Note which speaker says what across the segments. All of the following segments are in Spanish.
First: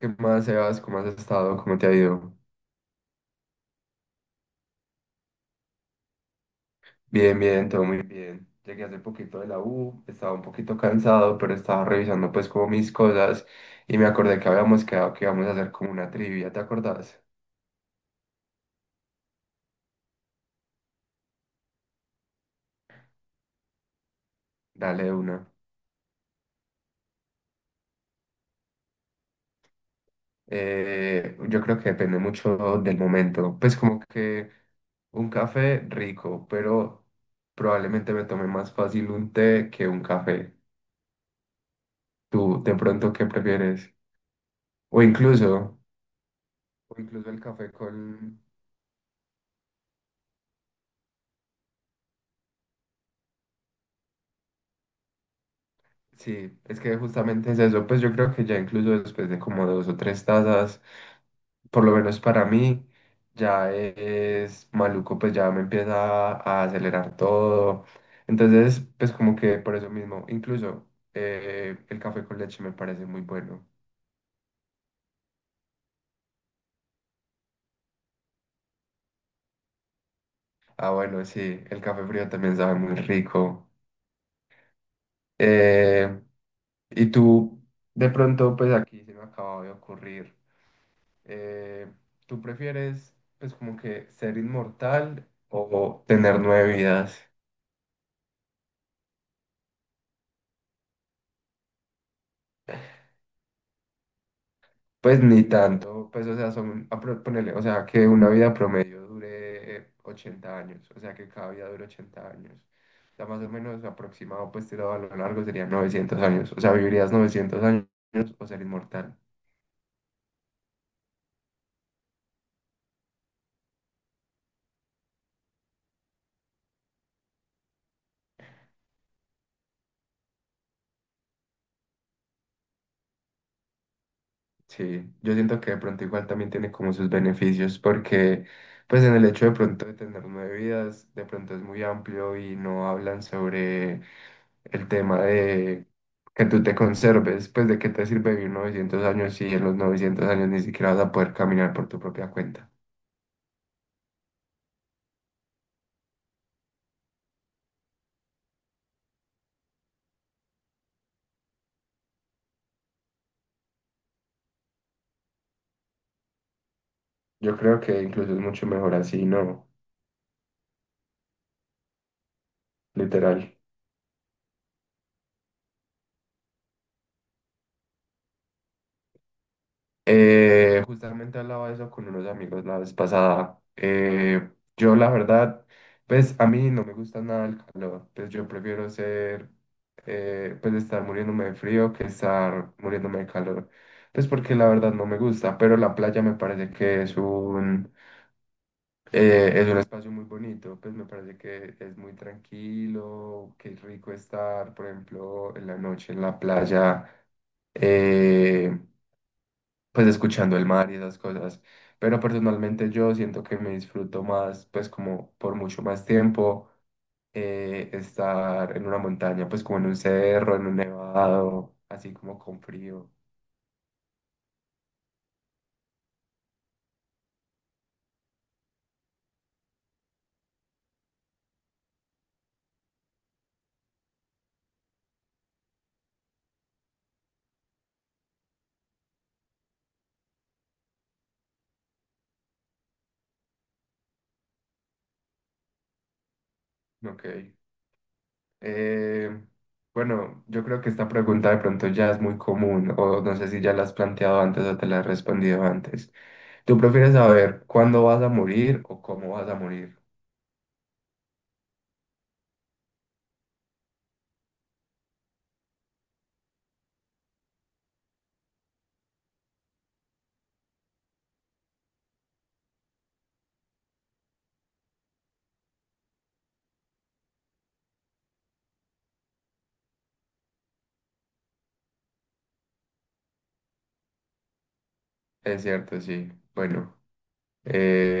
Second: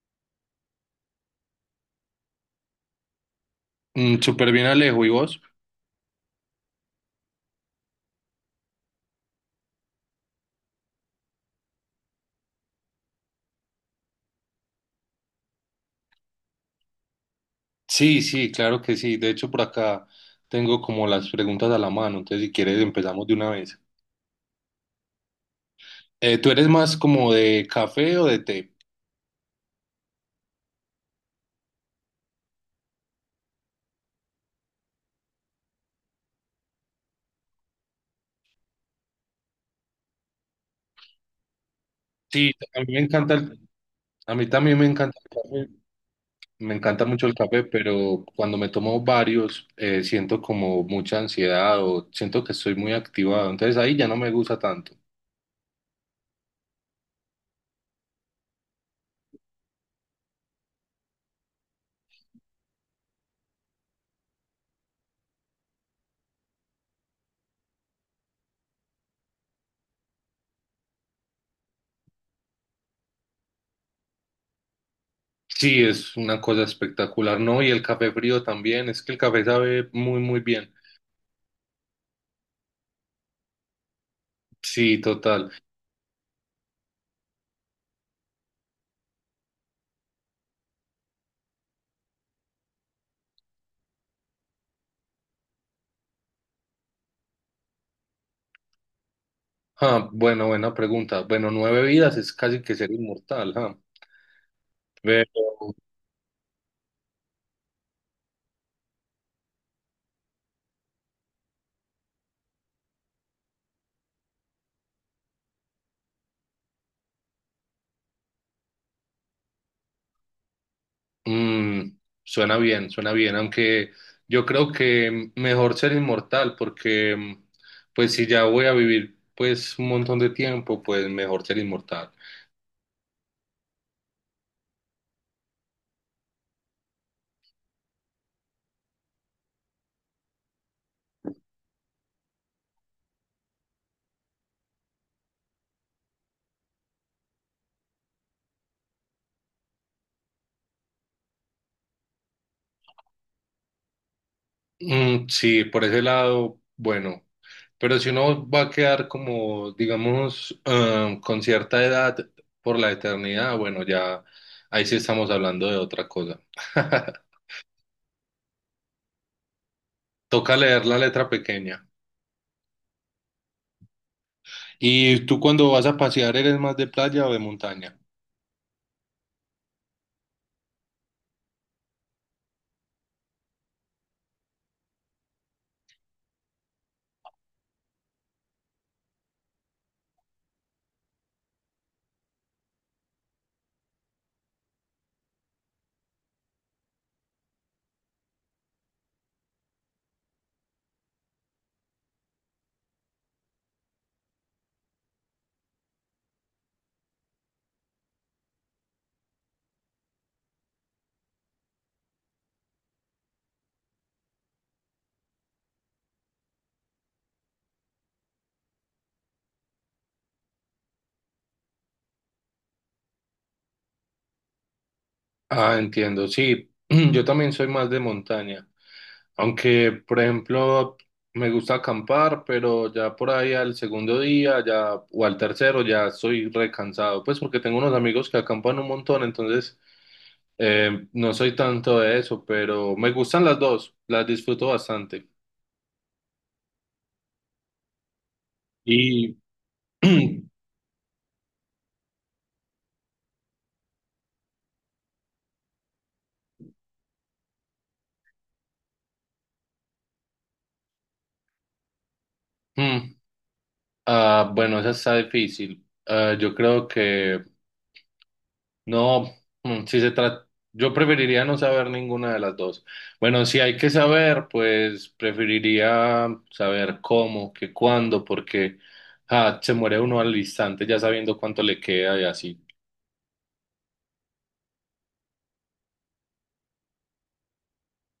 Speaker 1: ¿Qué más, Sebas? ¿Cómo has estado? ¿Cómo te ha ido?
Speaker 2: Súper bien, Alejo. ¿Y vos?
Speaker 1: Bien, bien, todo muy bien. Llegué hace poquito de la U, estaba un poquito cansado, pero estaba revisando pues como mis cosas y me acordé que habíamos quedado que íbamos a hacer como una trivia, ¿te acordás?
Speaker 2: Sí, sí, claro que sí. De hecho, por acá tengo como las preguntas a la mano. Entonces, si quieres, empezamos de una vez.
Speaker 1: Dale de una.
Speaker 2: ¿Tú eres más como de café o de té?
Speaker 1: Yo creo que depende mucho del momento. Pues como que un café rico, pero probablemente me tome más fácil un té que un café.
Speaker 2: Sí,
Speaker 1: ¿Tú de
Speaker 2: a mí me
Speaker 1: pronto qué
Speaker 2: encanta
Speaker 1: prefieres?
Speaker 2: a mí también me
Speaker 1: O
Speaker 2: encanta el
Speaker 1: incluso,
Speaker 2: café. Me
Speaker 1: o
Speaker 2: encanta mucho
Speaker 1: incluso
Speaker 2: el
Speaker 1: el
Speaker 2: café,
Speaker 1: café
Speaker 2: pero
Speaker 1: con...
Speaker 2: cuando me tomo varios, siento como mucha ansiedad o siento que estoy muy activado. Entonces, ahí ya no me gusta tanto.
Speaker 1: Sí, es que justamente es eso, pues yo creo que ya incluso después de como dos o tres tazas, por lo menos para mí, ya es maluco, pues ya me empieza a acelerar todo. Entonces, pues como que por eso mismo, incluso el café con leche me parece muy bueno.
Speaker 2: Sí, es una cosa espectacular, ¿no? Y el café frío también. Es que el café sabe muy, muy bien.
Speaker 1: Ah, bueno, sí, el café frío también sabe muy rico.
Speaker 2: Sí, total.
Speaker 1: Eh, y tú, de pronto, pues aquí se me acaba de ocurrir. Eh, ¿Tú prefieres, pues, como que ser inmortal o tener nueve vidas?
Speaker 2: Ah, bueno, buena pregunta. Bueno, nueve vidas es casi que ser inmortal, ah.
Speaker 1: Pues ni
Speaker 2: Pero
Speaker 1: tanto, pues, o sea, son, ponele, o sea, que una vida promedio dure 80 años, o sea, que cada vida dure 80 años. O sea, más o menos aproximado, pues, tirado a lo largo serían 900 años, o sea, vivirías 900 años o ser inmortal.
Speaker 2: mm, suena bien, aunque yo creo que mejor ser inmortal porque pues si ya voy a vivir pues un montón de tiempo, pues mejor ser inmortal.
Speaker 1: Sí, yo siento que de pronto igual también tiene como sus beneficios, porque pues en el hecho de pronto de tener nueve vidas, de pronto es muy amplio y no hablan sobre el tema de que tú te conserves, pues de qué te sirve vivir 900 años si en los 900 años ni siquiera vas a poder caminar por tu propia cuenta.
Speaker 2: Mm, sí, por ese lado, bueno, pero si uno va a quedar como, digamos, ah, con cierta edad por la eternidad, bueno, ya ahí sí estamos hablando de otra cosa.
Speaker 1: Yo creo que incluso es mucho mejor así, ¿no?
Speaker 2: Toca leer la letra pequeña.
Speaker 1: Literal.
Speaker 2: ¿Y tú cuando vas a pasear eres más de playa o de montaña?
Speaker 1: Justamente hablaba de eso con unos amigos la vez pasada. Yo la verdad, pues a mí no me gusta nada el calor. Pues yo prefiero ser, pues estar muriéndome de frío que estar muriéndome de calor. Pues porque la verdad no me gusta, pero la playa me parece que es un espacio muy bonito. Pues me parece que es muy tranquilo, que es rico estar, por ejemplo, en la noche en la playa. eh, pues escuchando el mar y esas cosas. Pero personalmente yo siento que me disfruto más, pues como por mucho más tiempo, estar en una montaña, pues como en un cerro, en un nevado, así como con frío.
Speaker 2: Ah, entiendo, sí, yo también soy más de montaña. Aunque, por ejemplo, me gusta acampar, pero ya por ahí al segundo día ya, o al tercero ya estoy recansado, pues porque tengo unos amigos que acampan un montón, entonces no soy tanto de eso, pero me gustan las dos, las disfruto bastante.
Speaker 1: Ok.
Speaker 2: Y,
Speaker 1: Eh, bueno, yo creo que esta pregunta de pronto ya es muy común, o no sé si ya la has planteado antes o te la has respondido antes. ¿Tú prefieres saber cuándo vas a morir o cómo vas a morir?
Speaker 2: mm. Ah, bueno, esa está difícil. Ah, yo creo que no, si se trata, yo preferiría no saber ninguna de las dos. Bueno, si hay que saber, pues preferiría saber cómo, que cuándo, porque ah, se muere uno al instante ya sabiendo cuánto le queda y así.
Speaker 1: Es cierto, sí. Bueno.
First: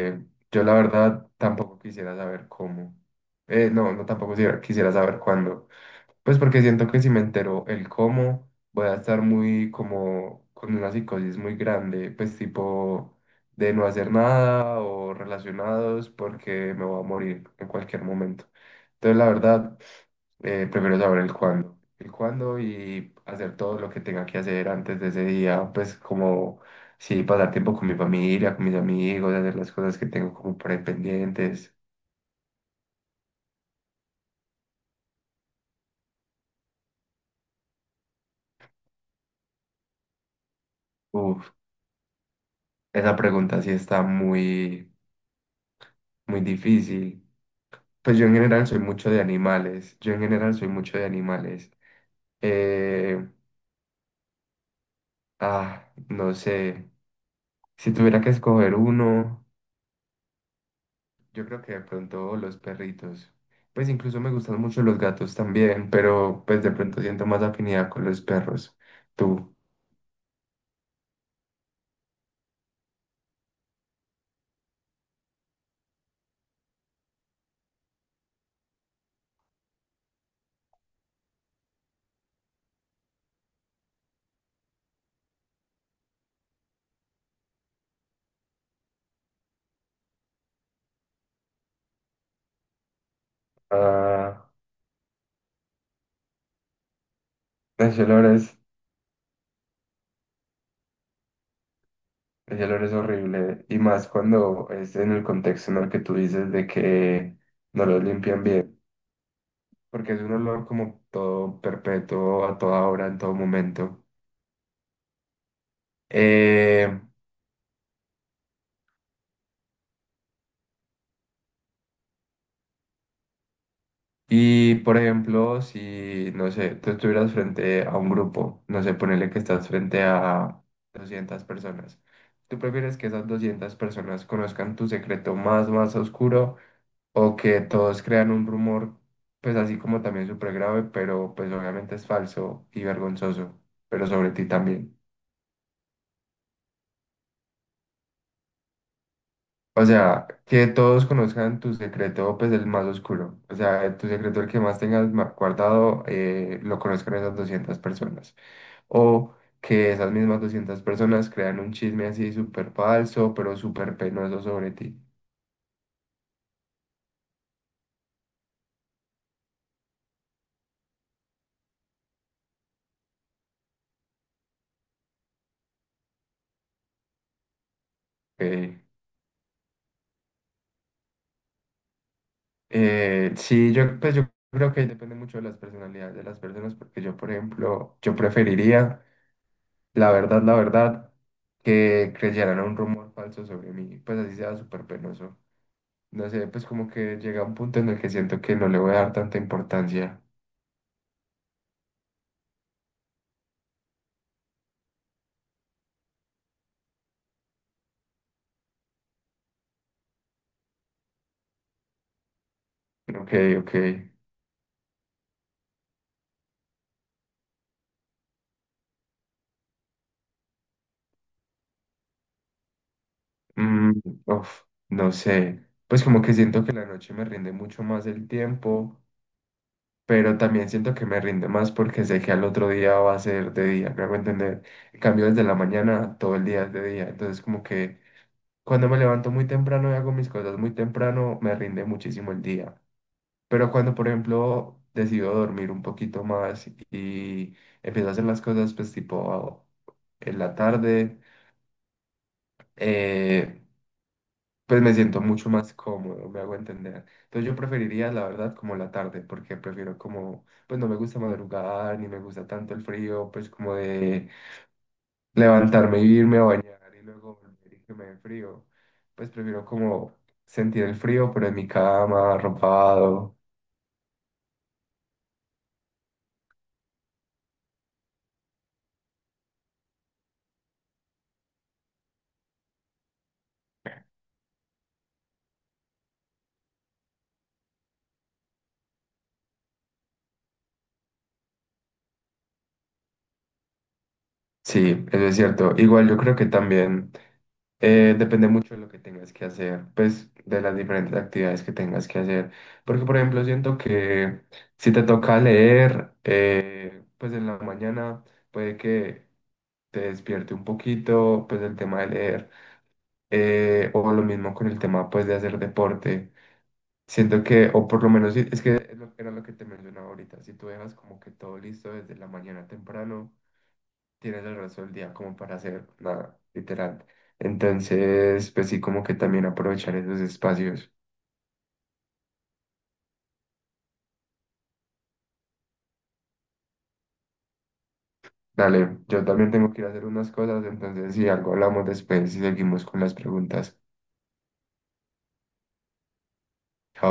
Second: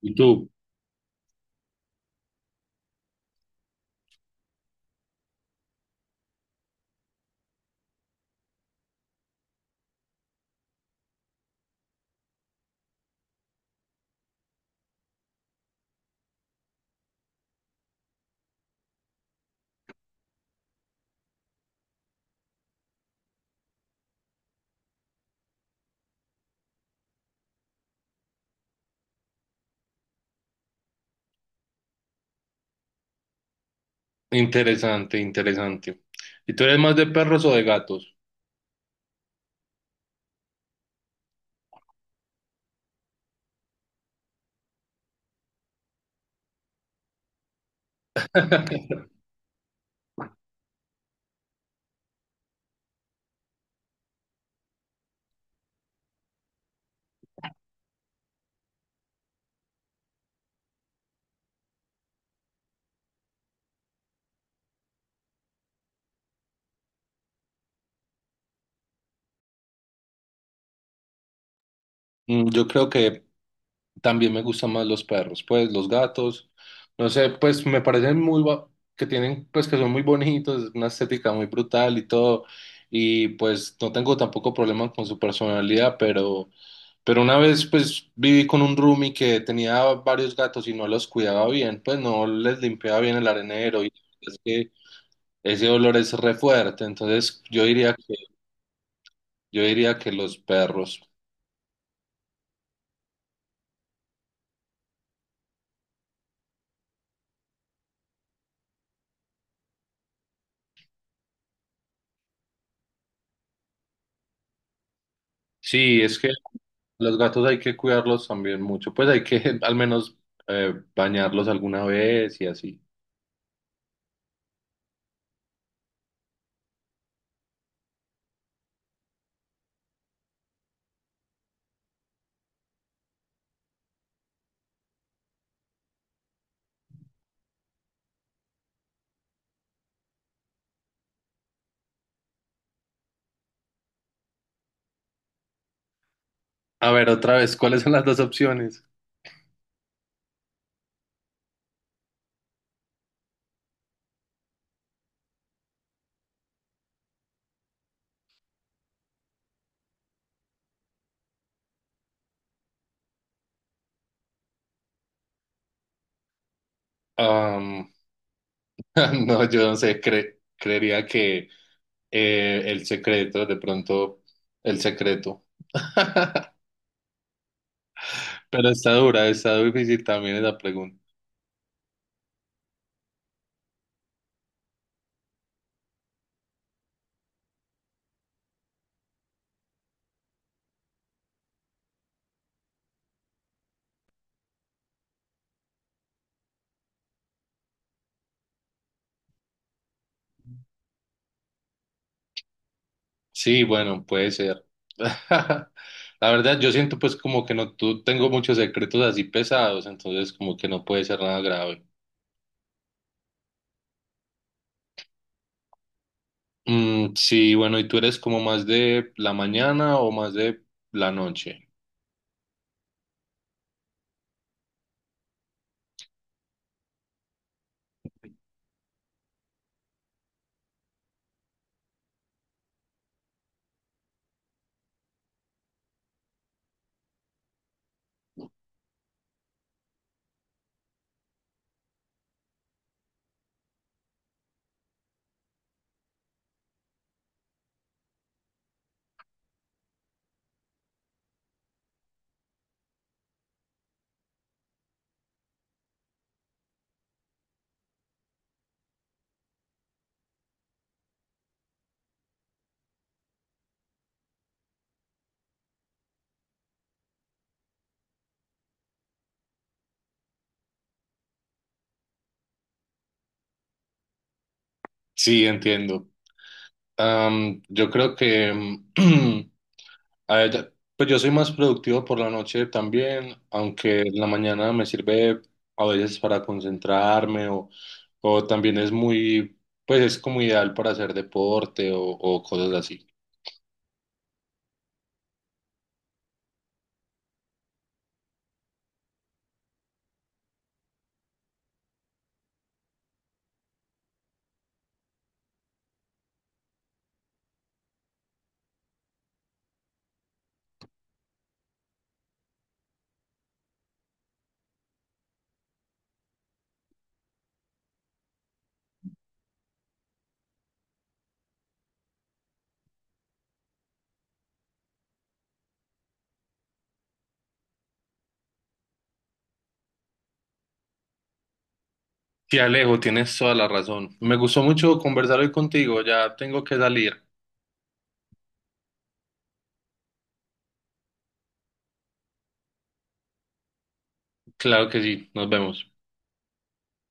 Speaker 2: ¿Y tú?
Speaker 1: yo la verdad tampoco quisiera saber cómo. No, no tampoco quisiera saber cuándo. Pues porque siento que si me entero el cómo, voy a estar muy como con una psicosis muy grande, pues tipo de no hacer nada o relacionados porque me voy a morir en cualquier momento. Entonces la verdad prefiero saber el cuándo. El cuándo y hacer todo lo que tenga que hacer antes de ese día, pues como sí, pasar tiempo con mi familia, con mis amigos, hacer las cosas que tengo como por ahí pendientes.
Speaker 2: Interesante, interesante. ¿Y tú eres más de perros o de gatos?
Speaker 1: Uf, esa pregunta sí está muy, muy difícil. Pues yo en general soy mucho de animales. Yo en general soy mucho de animales. Eh, no sé. Si tuviera que escoger uno. Yo creo que de pronto los perritos. Pues incluso me gustan mucho los gatos también, pero pues de pronto siento más afinidad con los perros. Tú.
Speaker 2: Mm, yo creo que también me gustan más los perros, pues los gatos, no sé, pues me parecen muy, que tienen, pues que son muy bonitos, una estética muy brutal y todo, y pues no tengo tampoco problemas con su personalidad, pero una vez pues viví con un roomie que tenía varios gatos y no los cuidaba bien, pues no les limpiaba bien el arenero y es
Speaker 1: Ah,
Speaker 2: que ese olor es re fuerte, entonces
Speaker 1: ese olor es,
Speaker 2: yo diría que los perros.
Speaker 1: ese olor es horrible. Y más cuando es en el contexto en el que tú dices de que no los limpian bien. Porque es un olor como todo perpetuo, a toda hora, en todo momento.
Speaker 2: Sí, es que
Speaker 1: Eh,
Speaker 2: los gatos hay que cuidarlos también mucho, pues hay que al menos bañarlos alguna vez y así.
Speaker 1: Y por ejemplo, si, no sé, tú estuvieras frente a un grupo, no sé, ponele que estás frente a 200 personas, ¿tú prefieres que esas 200 personas conozcan tu secreto más, más oscuro o que todos crean un rumor, pues así como también súper grave, pero pues obviamente es falso y vergonzoso, pero sobre ti también?
Speaker 2: A ver, otra vez, ¿cuáles son las dos opciones?
Speaker 1: O sea, que todos conozcan tu secreto, pues el más oscuro. O sea, tu secreto, el que más tengas guardado, lo conozcan esas 200 personas. O que esas mismas 200 personas crean un chisme así súper falso, pero súper penoso sobre ti.
Speaker 2: Am, no, yo no sé, creería que el secreto, de pronto el secreto. Pero
Speaker 1: Eh,
Speaker 2: está dura, está difícil también esa pregunta.
Speaker 1: sí, yo, pues yo creo que depende mucho de las personalidades de las personas, porque yo, por ejemplo, yo preferiría, la verdad, que creyeran un rumor falso sobre mí, pues así sea súper penoso. No sé, pues como que llega un punto en el que siento que no le voy a dar tanta importancia.
Speaker 2: Sí, bueno, puede ser. La verdad, yo siento pues como que no, tú tengo muchos secretos así pesados, entonces como que no puede ser nada grave.
Speaker 1: Ok, ok.
Speaker 2: Mm, sí, bueno, ¿y tú eres como más de la mañana o más de la noche?
Speaker 1: Mm, uf, no sé. Pues como que siento que la noche me rinde mucho más el tiempo, pero también siento que me rinde más porque sé que al otro día va a ser de día, me hago entender. En cambio, desde la mañana todo el día es de día. Entonces como que cuando me levanto muy temprano y hago mis cosas muy temprano, me rinde muchísimo el día. Pero cuando, por ejemplo, decido dormir un poquito más y empiezo a hacer las cosas, pues tipo en la tarde, eh, pues me siento mucho más cómodo, me hago entender. Entonces yo preferiría, la verdad, como la tarde, porque prefiero como, pues no me gusta madrugar, ni me gusta tanto el frío, pues como de levantarme y irme a bañar y luego volver y que me dé frío. Pues prefiero como sentir el frío, pero en mi cama, arropado.
Speaker 2: Sí, entiendo. Am, yo creo que, mm, a ver, pues yo soy más productivo por la noche también, aunque en la mañana me sirve a veces para concentrarme o también es muy, pues es como ideal para hacer deporte o cosas así.
Speaker 1: Sí, eso es cierto. Igual yo creo que también... depende mucho de lo que tengas que hacer, pues de las diferentes actividades que tengas que hacer. Porque, por ejemplo, siento que si te toca leer, pues en la mañana puede que te despierte un poquito, pues el tema de leer, o lo mismo con el tema, pues de hacer deporte. Siento que, o por lo menos, sí, es que era lo que te mencionaba ahorita, si tú dejas como que todo listo desde la mañana temprano tienes el resto del día como para hacer nada, literal. Entonces, pues sí, como que también aprovechar esos espacios.
Speaker 2: Sí, Alejo, tienes toda la razón. Me gustó mucho conversar hoy contigo, ya tengo que salir.
Speaker 1: Dale, yo también tengo que ir a hacer unas cosas, entonces si algo hablamos después y seguimos con las preguntas.
Speaker 2: Claro que sí, nos vemos.
Speaker 1: Chao.